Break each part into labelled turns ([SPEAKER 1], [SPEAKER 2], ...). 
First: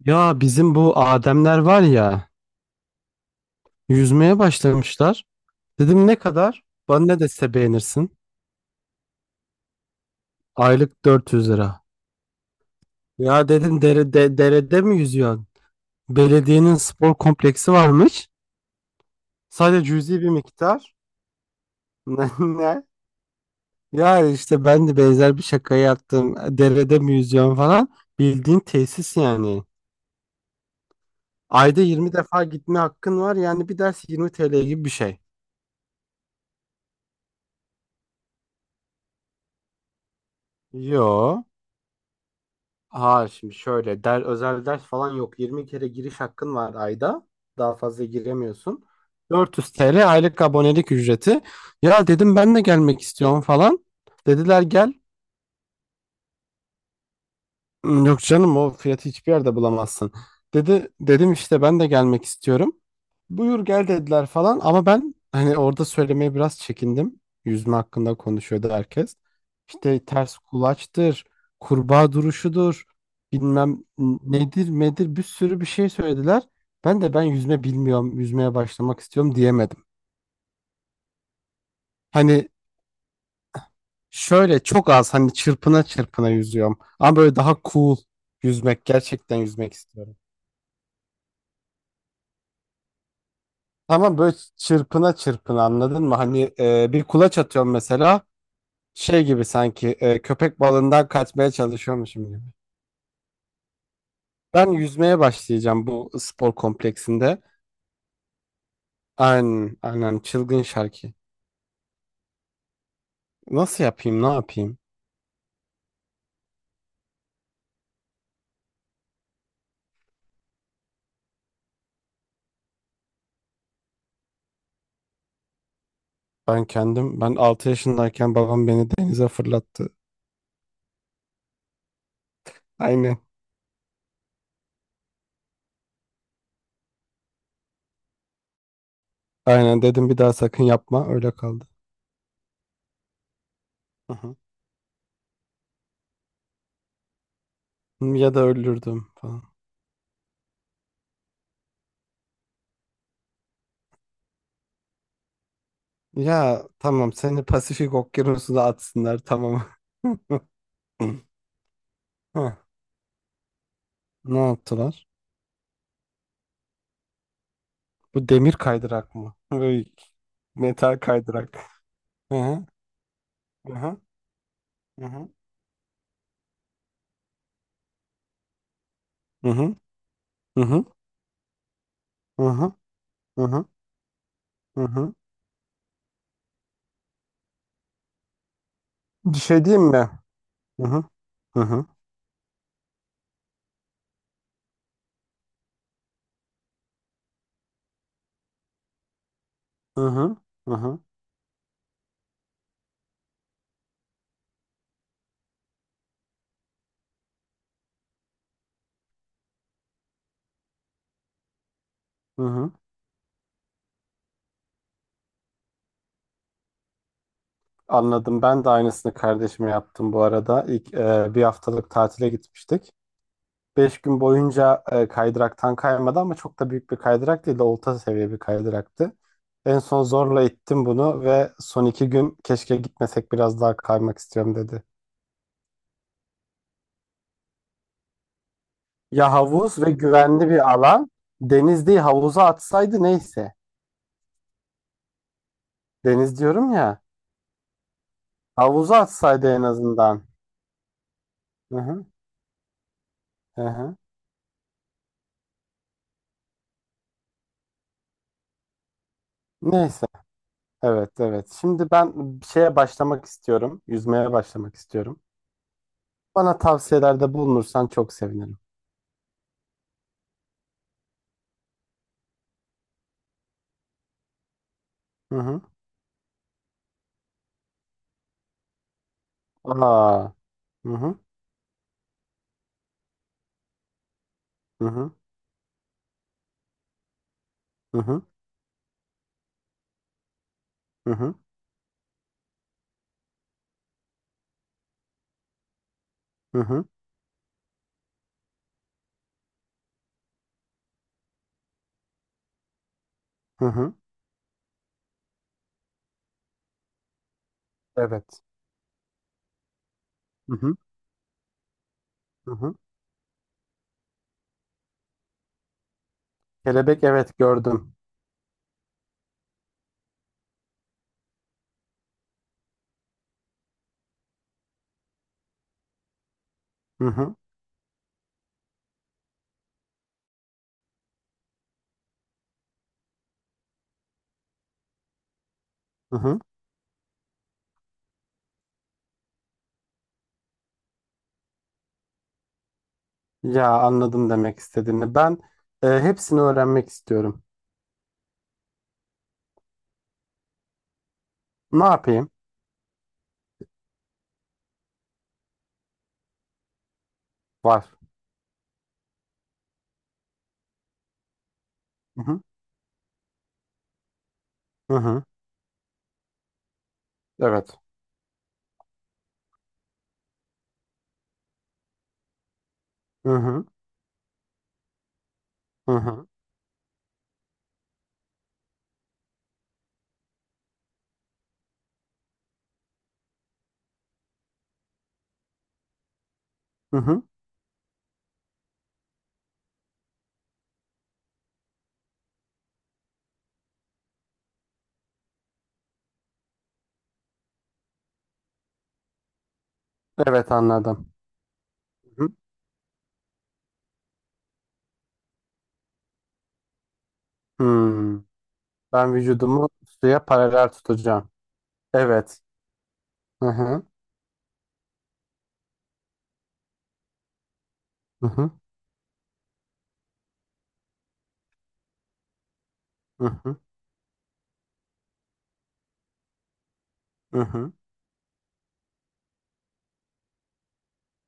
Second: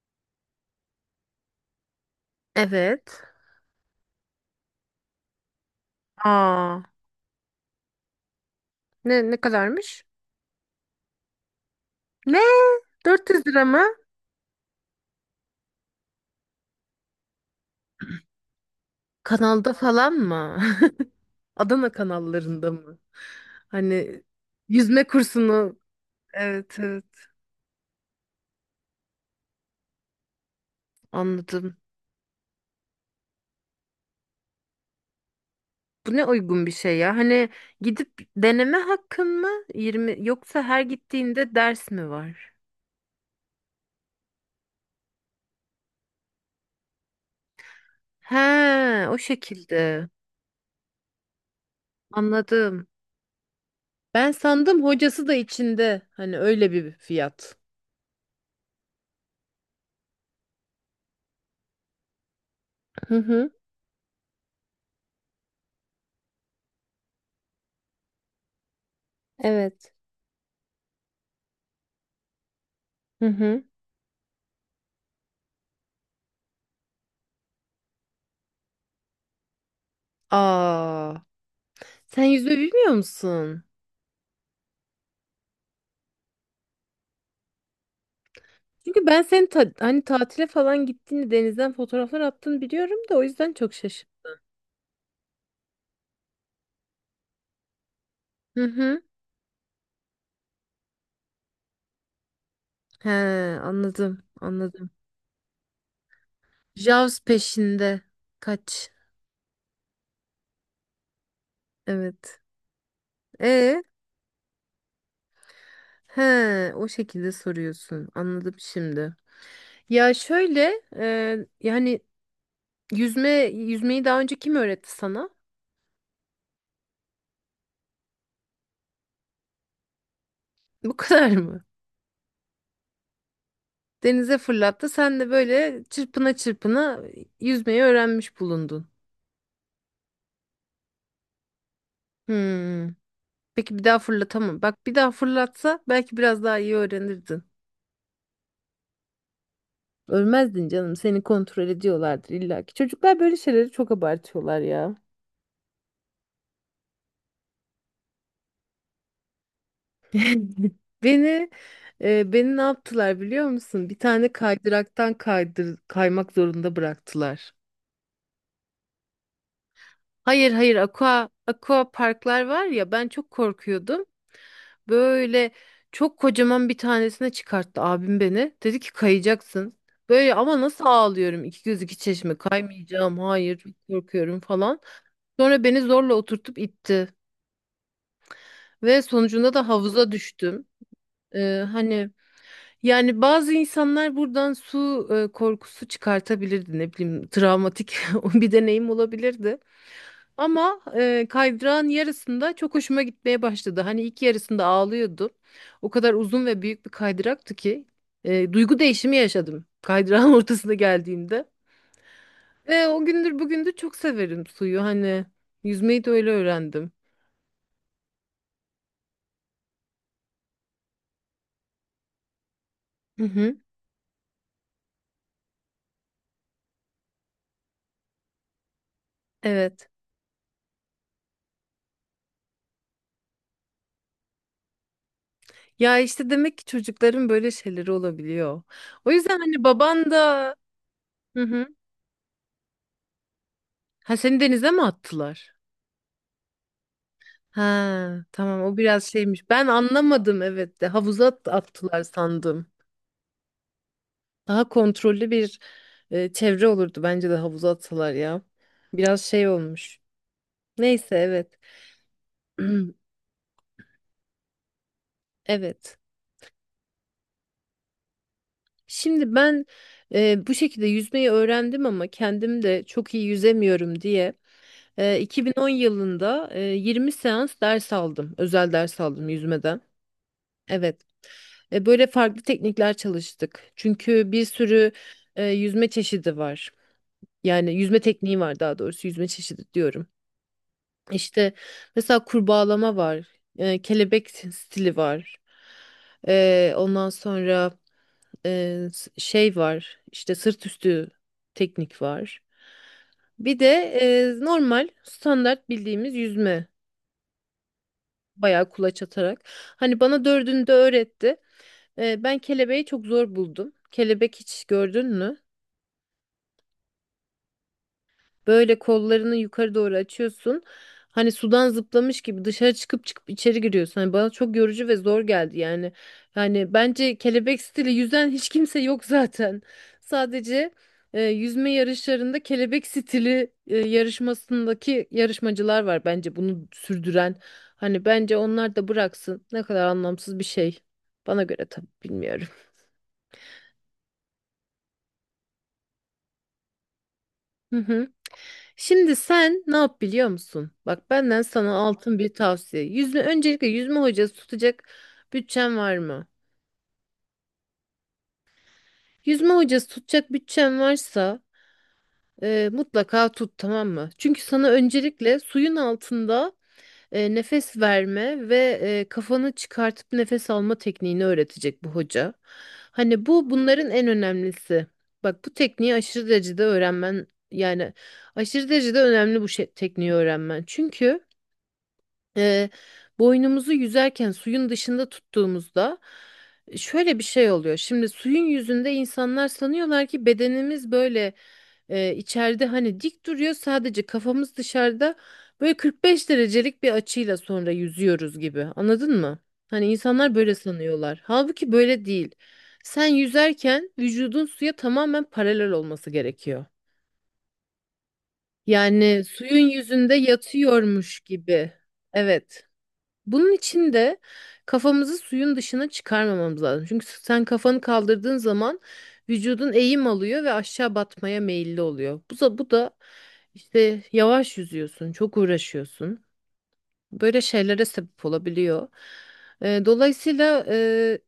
[SPEAKER 1] Ya bizim bu Ademler var ya
[SPEAKER 2] Evet.
[SPEAKER 1] yüzmeye başlamışlar. Dedim ne kadar?
[SPEAKER 2] Aa,
[SPEAKER 1] Bana ne dese beğenirsin.
[SPEAKER 2] ne kadarmış?
[SPEAKER 1] Aylık 400 lira.
[SPEAKER 2] Ne? 400
[SPEAKER 1] Ya
[SPEAKER 2] lira mı?
[SPEAKER 1] dedim derede mi yüzüyorsun? Belediyenin spor kompleksi varmış.
[SPEAKER 2] Kanalda
[SPEAKER 1] Sadece
[SPEAKER 2] falan
[SPEAKER 1] cüzi bir
[SPEAKER 2] mı?
[SPEAKER 1] miktar.
[SPEAKER 2] Adana
[SPEAKER 1] Ne?
[SPEAKER 2] kanallarında
[SPEAKER 1] Ne?
[SPEAKER 2] mı? Hani
[SPEAKER 1] Ya işte ben de
[SPEAKER 2] yüzme
[SPEAKER 1] benzer bir şaka
[SPEAKER 2] kursunu.
[SPEAKER 1] yaptım.
[SPEAKER 2] Evet,
[SPEAKER 1] Derede
[SPEAKER 2] evet,
[SPEAKER 1] mi yüzüyorsun falan. Bildiğin tesis yani.
[SPEAKER 2] anladım.
[SPEAKER 1] Ayda 20 defa gitme hakkın var. Yani bir ders 20 TL gibi bir şey.
[SPEAKER 2] Bu ne uygun bir şey ya? Hani gidip deneme hakkın mı? 20 yoksa her
[SPEAKER 1] Yo.
[SPEAKER 2] gittiğinde ders mi var?
[SPEAKER 1] Ha şimdi şöyle der, özel ders falan yok. 20 kere giriş hakkın var ayda. Daha fazla giremiyorsun.
[SPEAKER 2] He, o
[SPEAKER 1] 400
[SPEAKER 2] şekilde.
[SPEAKER 1] TL aylık abonelik ücreti. Ya dedim ben de
[SPEAKER 2] Anladım.
[SPEAKER 1] gelmek istiyorum falan.
[SPEAKER 2] Ben
[SPEAKER 1] Dediler
[SPEAKER 2] sandım
[SPEAKER 1] gel.
[SPEAKER 2] hocası da içinde. Hani öyle bir fiyat.
[SPEAKER 1] "Hmm, yok canım o fiyatı hiçbir yerde bulamazsın. Dedi dedim işte ben de gelmek istiyorum.
[SPEAKER 2] Hı hı.
[SPEAKER 1] Buyur gel dediler falan ama ben hani orada söylemeye biraz çekindim. Yüzme hakkında konuşuyordu herkes.
[SPEAKER 2] Evet.
[SPEAKER 1] İşte ters kulaçtır, kurbağa duruşudur,
[SPEAKER 2] Hı hı.
[SPEAKER 1] bilmem nedir medir bir sürü bir şey söylediler. Ben yüzme bilmiyorum, yüzmeye başlamak istiyorum diyemedim.
[SPEAKER 2] Aa. Sen
[SPEAKER 1] Hani
[SPEAKER 2] yüzme bilmiyor musun?
[SPEAKER 1] şöyle çok az hani çırpına çırpına yüzüyorum. Ama böyle daha cool yüzmek,
[SPEAKER 2] Çünkü ben
[SPEAKER 1] gerçekten
[SPEAKER 2] senin
[SPEAKER 1] yüzmek
[SPEAKER 2] hani
[SPEAKER 1] istiyorum.
[SPEAKER 2] tatile falan gittiğini, denizden fotoğraflar attığını biliyorum da o yüzden çok şaşırdım.
[SPEAKER 1] Ama böyle çırpına çırpına anladın mı? Hani bir kulaç atıyorum mesela.
[SPEAKER 2] Hı hı.
[SPEAKER 1] Şey gibi sanki köpek balığından kaçmaya çalışıyormuşum gibi.
[SPEAKER 2] He, anladım,
[SPEAKER 1] Ben
[SPEAKER 2] anladım.
[SPEAKER 1] yüzmeye başlayacağım bu spor
[SPEAKER 2] Jaws
[SPEAKER 1] kompleksinde.
[SPEAKER 2] peşinde. Kaç.
[SPEAKER 1] Aynen, aynen çılgın şarkı.
[SPEAKER 2] Evet. E,
[SPEAKER 1] Nasıl yapayım, ne yapayım?
[SPEAKER 2] he, o şekilde soruyorsun. Anladım şimdi. Ya şöyle, yani yüzmeyi daha önce kim öğretti sana?
[SPEAKER 1] Ben kendim, ben 6 yaşındayken babam beni denize fırlattı.
[SPEAKER 2] Bu kadar mı?
[SPEAKER 1] Aynen.
[SPEAKER 2] Denize fırlattı, sen de böyle çırpına çırpına yüzmeyi öğrenmiş bulundun.
[SPEAKER 1] Aynen dedim bir daha sakın yapma, öyle kaldı.
[SPEAKER 2] Hmm. Peki bir daha
[SPEAKER 1] Hı hı.
[SPEAKER 2] fırlatamam. Bak, bir daha fırlatsa belki biraz daha iyi öğrenirdin.
[SPEAKER 1] Ya da öldürdüm falan.
[SPEAKER 2] Ölmezdin canım. Seni kontrol ediyorlardır illa ki. Çocuklar böyle şeyleri çok abartıyorlar ya.
[SPEAKER 1] Ya tamam seni Pasifik Okyanusu'na atsınlar tamam.
[SPEAKER 2] Beni beni
[SPEAKER 1] Heh,
[SPEAKER 2] ne yaptılar biliyor musun? Bir tane
[SPEAKER 1] ne yaptılar?
[SPEAKER 2] kaydıraktan kaymak zorunda bıraktılar.
[SPEAKER 1] Bu demir kaydırak mı? Böyle
[SPEAKER 2] Hayır, hayır,
[SPEAKER 1] metal
[SPEAKER 2] aqua
[SPEAKER 1] kaydırak.
[SPEAKER 2] aqua
[SPEAKER 1] Hı
[SPEAKER 2] parklar var
[SPEAKER 1] hı.
[SPEAKER 2] ya, ben çok
[SPEAKER 1] Hı hı.
[SPEAKER 2] korkuyordum.
[SPEAKER 1] Hı hı.
[SPEAKER 2] Böyle çok kocaman bir tanesine çıkarttı abim beni. Dedi ki
[SPEAKER 1] Hı hı.
[SPEAKER 2] kayacaksın. Böyle ama
[SPEAKER 1] Hı hı.
[SPEAKER 2] nasıl ağlıyorum, iki göz iki çeşme, kaymayacağım,
[SPEAKER 1] Hı
[SPEAKER 2] hayır,
[SPEAKER 1] hı.
[SPEAKER 2] çok korkuyorum falan.
[SPEAKER 1] Hı hı.
[SPEAKER 2] Sonra beni zorla oturtup itti ve
[SPEAKER 1] Bir
[SPEAKER 2] sonucunda
[SPEAKER 1] şey
[SPEAKER 2] da
[SPEAKER 1] diyeyim mi?
[SPEAKER 2] havuza düştüm.
[SPEAKER 1] Hı hı. Hı
[SPEAKER 2] Ee,
[SPEAKER 1] hı.
[SPEAKER 2] hani yani bazı insanlar buradan su korkusu çıkartabilirdi, ne bileyim, travmatik bir deneyim olabilirdi.
[SPEAKER 1] Hı hı. Hı
[SPEAKER 2] Ama
[SPEAKER 1] hı.
[SPEAKER 2] kaydırağın yarısında çok hoşuma gitmeye başladı. Hani ilk yarısında ağlıyordum. O kadar uzun ve büyük bir kaydıraktı ki duygu değişimi yaşadım kaydırağın ortasına geldiğimde.
[SPEAKER 1] Hı hı.
[SPEAKER 2] Ve o gündür bugündür çok severim suyu. Hani yüzmeyi de öyle öğrendim.
[SPEAKER 1] Anladım. Ben de aynısını kardeşime yaptım bu arada. İlk bir haftalık tatile gitmiştik.
[SPEAKER 2] Hı hı.
[SPEAKER 1] 5 gün boyunca kaydıraktan kaymadı ama çok da büyük bir kaydırak değil de orta seviye bir kaydıraktı. En
[SPEAKER 2] Evet.
[SPEAKER 1] son zorla ittim bunu ve son 2 gün keşke gitmesek biraz daha kaymak istiyorum dedi.
[SPEAKER 2] Ya işte demek ki çocukların böyle şeyleri olabiliyor. O
[SPEAKER 1] Ya
[SPEAKER 2] yüzden hani
[SPEAKER 1] havuz ve
[SPEAKER 2] baban da.
[SPEAKER 1] güvenli bir alan.
[SPEAKER 2] Hı hı.
[SPEAKER 1] Deniz değil havuza atsaydı neyse.
[SPEAKER 2] Ha, seni denize mi attılar?
[SPEAKER 1] Deniz diyorum ya.
[SPEAKER 2] Ha tamam, o
[SPEAKER 1] Havuza
[SPEAKER 2] biraz şeymiş.
[SPEAKER 1] atsaydı en
[SPEAKER 2] Ben
[SPEAKER 1] azından.
[SPEAKER 2] anlamadım, evet de havuza at-
[SPEAKER 1] Hı
[SPEAKER 2] attılar
[SPEAKER 1] hı,
[SPEAKER 2] sandım.
[SPEAKER 1] hı hı.
[SPEAKER 2] Daha kontrollü bir çevre olurdu, bence de havuza atsalar ya. Biraz şey olmuş.
[SPEAKER 1] Neyse.
[SPEAKER 2] Neyse,
[SPEAKER 1] Evet evet.
[SPEAKER 2] evet.
[SPEAKER 1] Şimdi ben bir şeye başlamak istiyorum. Yüzmeye başlamak istiyorum.
[SPEAKER 2] Evet.
[SPEAKER 1] Bana tavsiyelerde bulunursan çok sevinirim.
[SPEAKER 2] Şimdi ben bu şekilde yüzmeyi öğrendim ama kendim de çok iyi yüzemiyorum diye
[SPEAKER 1] Hı hı.
[SPEAKER 2] 2010 yılında 20 seans ders aldım. Özel ders aldım yüzmeden.
[SPEAKER 1] Aa. Hı
[SPEAKER 2] Evet.
[SPEAKER 1] hı.
[SPEAKER 2] Böyle farklı teknikler çalıştık. Çünkü bir
[SPEAKER 1] Hı
[SPEAKER 2] sürü
[SPEAKER 1] hı.
[SPEAKER 2] yüzme çeşidi var. Yani
[SPEAKER 1] Hı
[SPEAKER 2] yüzme
[SPEAKER 1] hı.
[SPEAKER 2] tekniği var, daha doğrusu yüzme çeşidi diyorum.
[SPEAKER 1] Hı hı.
[SPEAKER 2] İşte mesela kurbağalama var. Kelebek stili var.
[SPEAKER 1] Hı
[SPEAKER 2] E,
[SPEAKER 1] hı.
[SPEAKER 2] ondan sonra şey var. İşte sırt üstü teknik var. Bir
[SPEAKER 1] Hı
[SPEAKER 2] de
[SPEAKER 1] hı.
[SPEAKER 2] normal standart bildiğimiz yüzme.
[SPEAKER 1] Evet.
[SPEAKER 2] Bayağı kulaç atarak. Hani bana
[SPEAKER 1] Hı
[SPEAKER 2] dördünü de
[SPEAKER 1] hı.
[SPEAKER 2] öğretti. Ben
[SPEAKER 1] Hı hı.
[SPEAKER 2] kelebeği çok zor buldum. Kelebek hiç gördün mü?
[SPEAKER 1] Kelebek evet gördüm.
[SPEAKER 2] Böyle kollarını yukarı doğru açıyorsun. Hani sudan zıplamış gibi dışarı çıkıp çıkıp içeri giriyorsun. Hani bana çok yorucu ve zor geldi yani. Yani
[SPEAKER 1] Hı
[SPEAKER 2] bence
[SPEAKER 1] hı.
[SPEAKER 2] kelebek stili yüzen hiç kimse yok zaten. Sadece yüzme yarışlarında kelebek stili yarışmasındaki yarışmacılar var
[SPEAKER 1] Hı
[SPEAKER 2] bence
[SPEAKER 1] hı.
[SPEAKER 2] bunu sürdüren. Hani bence onlar da bıraksın. Ne kadar anlamsız bir şey. Bana göre tabii, bilmiyorum.
[SPEAKER 1] Ya anladım demek istediğini. Ben hepsini öğrenmek istiyorum.
[SPEAKER 2] Şimdi sen ne yap biliyor musun? Bak, benden sana
[SPEAKER 1] Ne
[SPEAKER 2] altın
[SPEAKER 1] yapayım?
[SPEAKER 2] bir tavsiye. Yüzme öncelikle yüzme hocası tutacak bütçen var mı?
[SPEAKER 1] Var.
[SPEAKER 2] Yüzme hocası tutacak bütçen varsa
[SPEAKER 1] Hı hı.
[SPEAKER 2] mutlaka tut, tamam mı? Çünkü sana
[SPEAKER 1] Hı hı.
[SPEAKER 2] öncelikle suyun altında
[SPEAKER 1] Evet.
[SPEAKER 2] nefes verme ve kafanı çıkartıp nefes alma tekniğini öğretecek bu hoca. Hani
[SPEAKER 1] Hı
[SPEAKER 2] bu
[SPEAKER 1] hı.
[SPEAKER 2] bunların en önemlisi. Bak, bu
[SPEAKER 1] Hı
[SPEAKER 2] tekniği
[SPEAKER 1] hı.
[SPEAKER 2] aşırı derecede öğrenmen, yani aşırı derecede önemli bu şey, tekniği öğrenmen. Çünkü e, boynumuzu yüzerken suyun dışında tuttuğumuzda
[SPEAKER 1] Hı
[SPEAKER 2] şöyle
[SPEAKER 1] hı.
[SPEAKER 2] bir şey oluyor. Şimdi suyun yüzünde insanlar sanıyorlar ki bedenimiz böyle içeride hani dik duruyor, sadece kafamız dışarıda, böyle 45 derecelik bir açıyla sonra yüzüyoruz gibi. Anladın mı? Hani insanlar
[SPEAKER 1] Evet
[SPEAKER 2] böyle
[SPEAKER 1] anladım.
[SPEAKER 2] sanıyorlar. Halbuki böyle
[SPEAKER 1] Hı hı.
[SPEAKER 2] değil. Sen yüzerken vücudun suya tamamen paralel olması gerekiyor.
[SPEAKER 1] Hmm. Ben
[SPEAKER 2] Yani suyun
[SPEAKER 1] vücudumu
[SPEAKER 2] yüzünde
[SPEAKER 1] suya paralel
[SPEAKER 2] yatıyormuş
[SPEAKER 1] tutacağım.
[SPEAKER 2] gibi.
[SPEAKER 1] Evet.
[SPEAKER 2] Evet.
[SPEAKER 1] Hı
[SPEAKER 2] Bunun
[SPEAKER 1] hı.
[SPEAKER 2] için de kafamızı suyun dışına çıkarmamamız lazım. Çünkü sen kafanı
[SPEAKER 1] Hı
[SPEAKER 2] kaldırdığın
[SPEAKER 1] hı.
[SPEAKER 2] zaman vücudun eğim alıyor ve aşağı batmaya meyilli oluyor. Bu da
[SPEAKER 1] Hı hı.
[SPEAKER 2] işte yavaş yüzüyorsun, çok uğraşıyorsun. Böyle
[SPEAKER 1] Hı hı.
[SPEAKER 2] şeylere sebep olabiliyor. Dolayısıyla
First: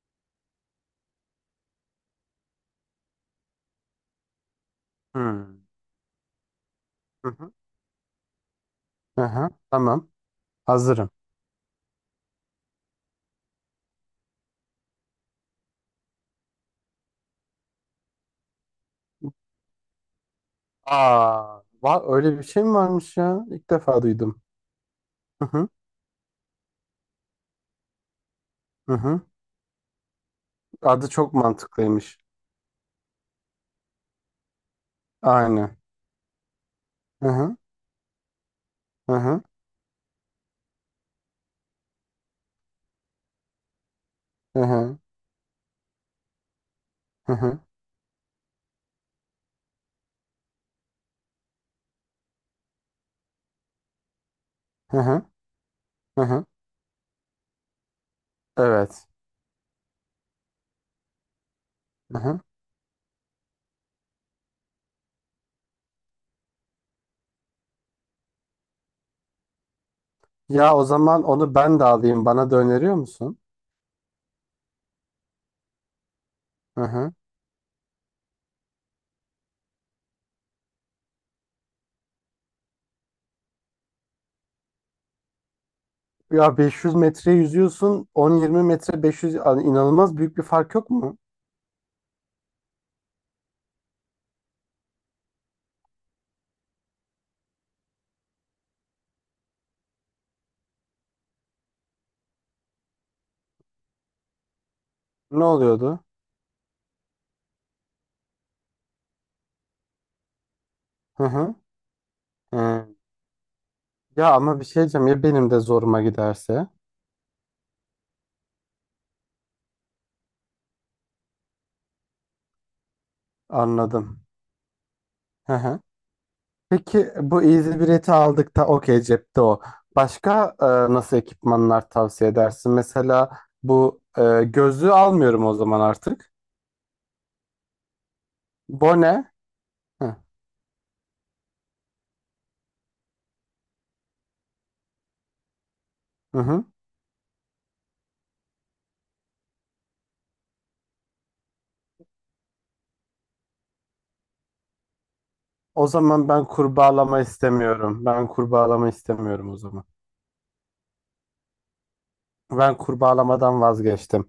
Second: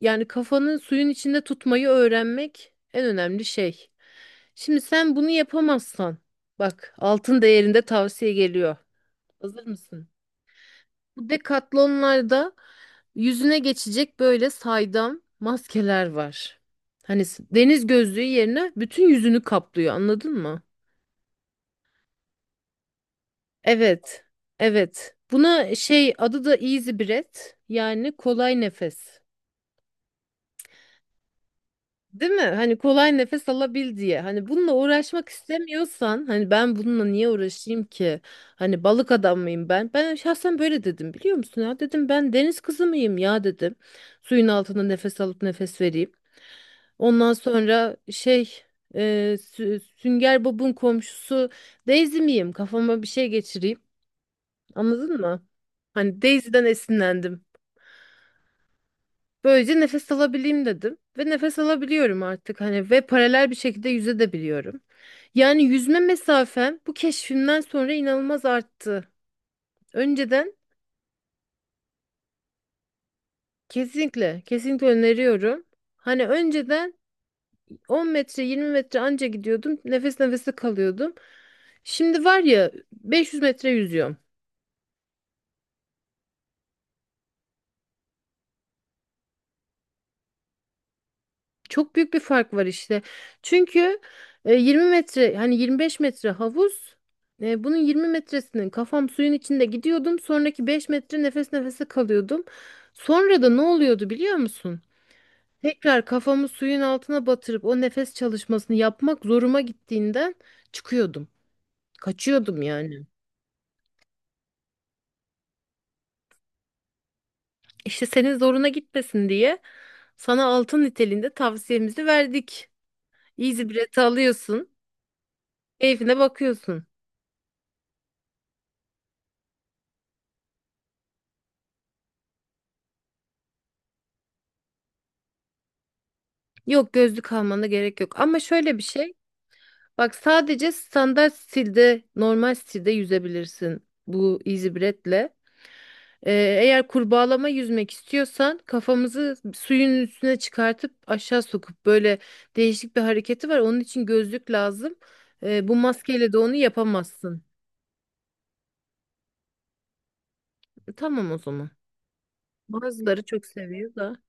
[SPEAKER 2] yani kafanı suyun içinde tutmayı öğrenmek en önemli şey. Şimdi sen bunu
[SPEAKER 1] Hmm.
[SPEAKER 2] yapamazsan, bak
[SPEAKER 1] Hı
[SPEAKER 2] altın
[SPEAKER 1] hı.
[SPEAKER 2] değerinde tavsiye geliyor.
[SPEAKER 1] Hı hı.
[SPEAKER 2] Hazır mısın?
[SPEAKER 1] Tamam. Hazırım.
[SPEAKER 2] Bu Decathlon'larda yüzüne geçecek böyle saydam maskeler var. Hani deniz gözlüğü yerine bütün yüzünü kaplıyor, anladın mı?
[SPEAKER 1] Aa, va öyle bir şey mi varmış ya? İlk defa
[SPEAKER 2] Evet.
[SPEAKER 1] duydum.
[SPEAKER 2] Evet.
[SPEAKER 1] Hı hı.
[SPEAKER 2] Buna şey, adı da Easy Breath, yani kolay
[SPEAKER 1] Hı
[SPEAKER 2] nefes.
[SPEAKER 1] hı. Adı çok mantıklıymış.
[SPEAKER 2] Değil mi? Hani kolay nefes alabil diye. Hani bununla uğraşmak
[SPEAKER 1] Aynen.
[SPEAKER 2] istemiyorsan, hani ben bununla niye
[SPEAKER 1] Hı hı.
[SPEAKER 2] uğraşayım ki? Hani balık
[SPEAKER 1] Hı
[SPEAKER 2] adam
[SPEAKER 1] hı.
[SPEAKER 2] mıyım ben? Ben şahsen böyle dedim, biliyor musun ya? Dedim ben deniz kızı mıyım ya, dedim. Suyun
[SPEAKER 1] Hı
[SPEAKER 2] altında
[SPEAKER 1] hı.
[SPEAKER 2] nefes alıp nefes vereyim.
[SPEAKER 1] Hı
[SPEAKER 2] Ondan
[SPEAKER 1] hı.
[SPEAKER 2] sonra şey e, Sünger Bob'un komşusu Daisy miyim? Kafama bir şey geçireyim.
[SPEAKER 1] Hı
[SPEAKER 2] Anladın
[SPEAKER 1] hı.
[SPEAKER 2] mı? Hani
[SPEAKER 1] Hı hı.
[SPEAKER 2] Daisy'den esinlendim.
[SPEAKER 1] Evet.
[SPEAKER 2] Böylece nefes alabileyim dedim. Ve nefes
[SPEAKER 1] Hı
[SPEAKER 2] alabiliyorum
[SPEAKER 1] hı.
[SPEAKER 2] artık. Hani ve paralel bir şekilde yüze de biliyorum. Yani yüzme mesafem bu keşfimden sonra inanılmaz arttı. Önceden
[SPEAKER 1] Ya o zaman onu ben de alayım. Bana da öneriyor musun?
[SPEAKER 2] kesinlikle, kesinlikle öneriyorum. Hani
[SPEAKER 1] Hı
[SPEAKER 2] önceden
[SPEAKER 1] hı.
[SPEAKER 2] 10 metre 20 metre anca gidiyordum. Nefes nefese kalıyordum. Şimdi var ya, 500 metre yüzüyorum.
[SPEAKER 1] Ya 500 metre yüzüyorsun, 10-20 metre 500 yani inanılmaz büyük bir fark yok mu?
[SPEAKER 2] Çok büyük bir fark var işte. Çünkü 20 metre, hani 25 metre havuz. Bunun 20 metresinin kafam suyun içinde gidiyordum. Sonraki 5 metre nefes nefese kalıyordum. Sonra da ne oluyordu biliyor musun?
[SPEAKER 1] Ne oluyordu?
[SPEAKER 2] Tekrar kafamı suyun altına batırıp o nefes çalışmasını yapmak zoruma gittiğinden
[SPEAKER 1] Hı
[SPEAKER 2] çıkıyordum.
[SPEAKER 1] hı.
[SPEAKER 2] Kaçıyordum
[SPEAKER 1] Hı.
[SPEAKER 2] yani.
[SPEAKER 1] Ya ama bir şey diyeceğim ya benim de zoruma giderse.
[SPEAKER 2] İşte senin zoruna gitmesin diye sana altın niteliğinde tavsiyemizi verdik. Easy Breath'i
[SPEAKER 1] Anladım.
[SPEAKER 2] alıyorsun,
[SPEAKER 1] Hı hı.
[SPEAKER 2] keyfine bakıyorsun.
[SPEAKER 1] Peki bu easy bileti aldık da okey cepte o. Başka nasıl ekipmanlar tavsiye edersin? Mesela bu gözlüğü almıyorum o zaman artık.
[SPEAKER 2] Yok, gözlük almana gerek yok. Ama şöyle bir şey,
[SPEAKER 1] Bone.
[SPEAKER 2] bak
[SPEAKER 1] Hı
[SPEAKER 2] sadece standart stilde, normal stilde yüzebilirsin bu Easy Breath'le. Ee,
[SPEAKER 1] hı. Hı.
[SPEAKER 2] eğer kurbağalama yüzmek istiyorsan kafamızı suyun üstüne çıkartıp aşağı sokup böyle değişik bir hareketi var. Onun için gözlük lazım. Bu
[SPEAKER 1] O zaman
[SPEAKER 2] maskeyle de
[SPEAKER 1] ben
[SPEAKER 2] onu
[SPEAKER 1] kurbağalama
[SPEAKER 2] yapamazsın.
[SPEAKER 1] istemiyorum. Ben kurbağalama istemiyorum o zaman.
[SPEAKER 2] Tamam o zaman.
[SPEAKER 1] Ben
[SPEAKER 2] Bazıları çok
[SPEAKER 1] kurbağalamadan
[SPEAKER 2] seviyor da.
[SPEAKER 1] vazgeçtim.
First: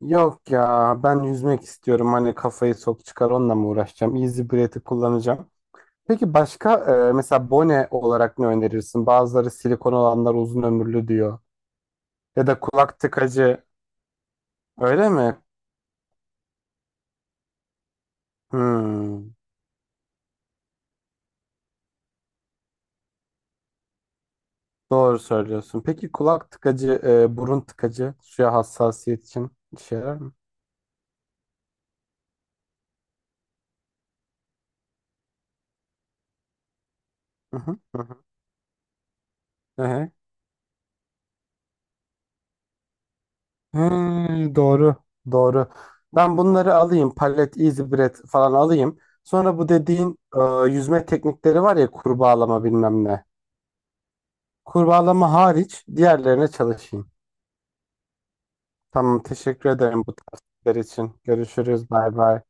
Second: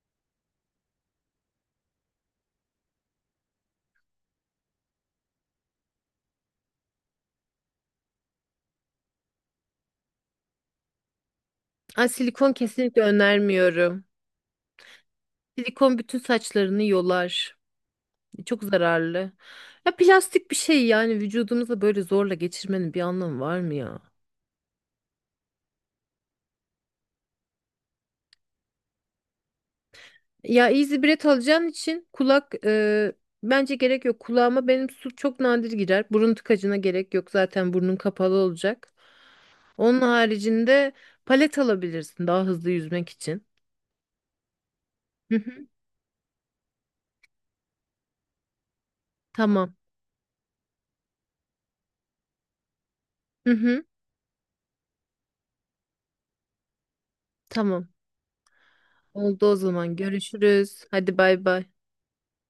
[SPEAKER 1] Yok ya ben yüzmek istiyorum. Hani kafayı sok çıkar onunla mı uğraşacağım? Easy Breath'i kullanacağım. Peki başka mesela bone olarak ne önerirsin? Bazıları silikon olanlar uzun ömürlü diyor.
[SPEAKER 2] Ay,
[SPEAKER 1] Ya
[SPEAKER 2] silikon
[SPEAKER 1] da kulak
[SPEAKER 2] kesinlikle
[SPEAKER 1] tıkacı
[SPEAKER 2] önermiyorum.
[SPEAKER 1] öyle mi?
[SPEAKER 2] Silikon bütün saçlarını yolar. Çok zararlı.
[SPEAKER 1] Hmm,
[SPEAKER 2] Ya plastik bir şey, yani vücudumuza böyle zorla geçirmenin bir anlamı var mı ya?
[SPEAKER 1] doğru söylüyorsun. Peki kulak tıkacı, burun tıkacı suya hassasiyet için işe yarar mı?
[SPEAKER 2] Ya Easy Breath alacağın için kulak bence gerek yok. Kulağıma benim su çok nadir girer. Burun tıkacına gerek yok.
[SPEAKER 1] Hı
[SPEAKER 2] Zaten
[SPEAKER 1] hı,
[SPEAKER 2] burnun
[SPEAKER 1] hı hı.
[SPEAKER 2] kapalı olacak. Onun
[SPEAKER 1] Ehe.
[SPEAKER 2] haricinde palet alabilirsin daha hızlı yüzmek için.
[SPEAKER 1] Hmm, doğru,
[SPEAKER 2] Hı hı.
[SPEAKER 1] doğru. Ben bunları alayım, palet, easy bread falan alayım. Sonra bu
[SPEAKER 2] Tamam.
[SPEAKER 1] dediğin yüzme teknikleri var ya kurbağalama bilmem ne.
[SPEAKER 2] Hı hı.
[SPEAKER 1] Kurbağalama hariç diğerlerine çalışayım.
[SPEAKER 2] Tamam.
[SPEAKER 1] Tamam,
[SPEAKER 2] Oldu o
[SPEAKER 1] teşekkür
[SPEAKER 2] zaman.
[SPEAKER 1] ederim bu
[SPEAKER 2] Görüşürüz.
[SPEAKER 1] tavsiyeler
[SPEAKER 2] Hadi
[SPEAKER 1] için.
[SPEAKER 2] bay bay.
[SPEAKER 1] Görüşürüz, bay bay.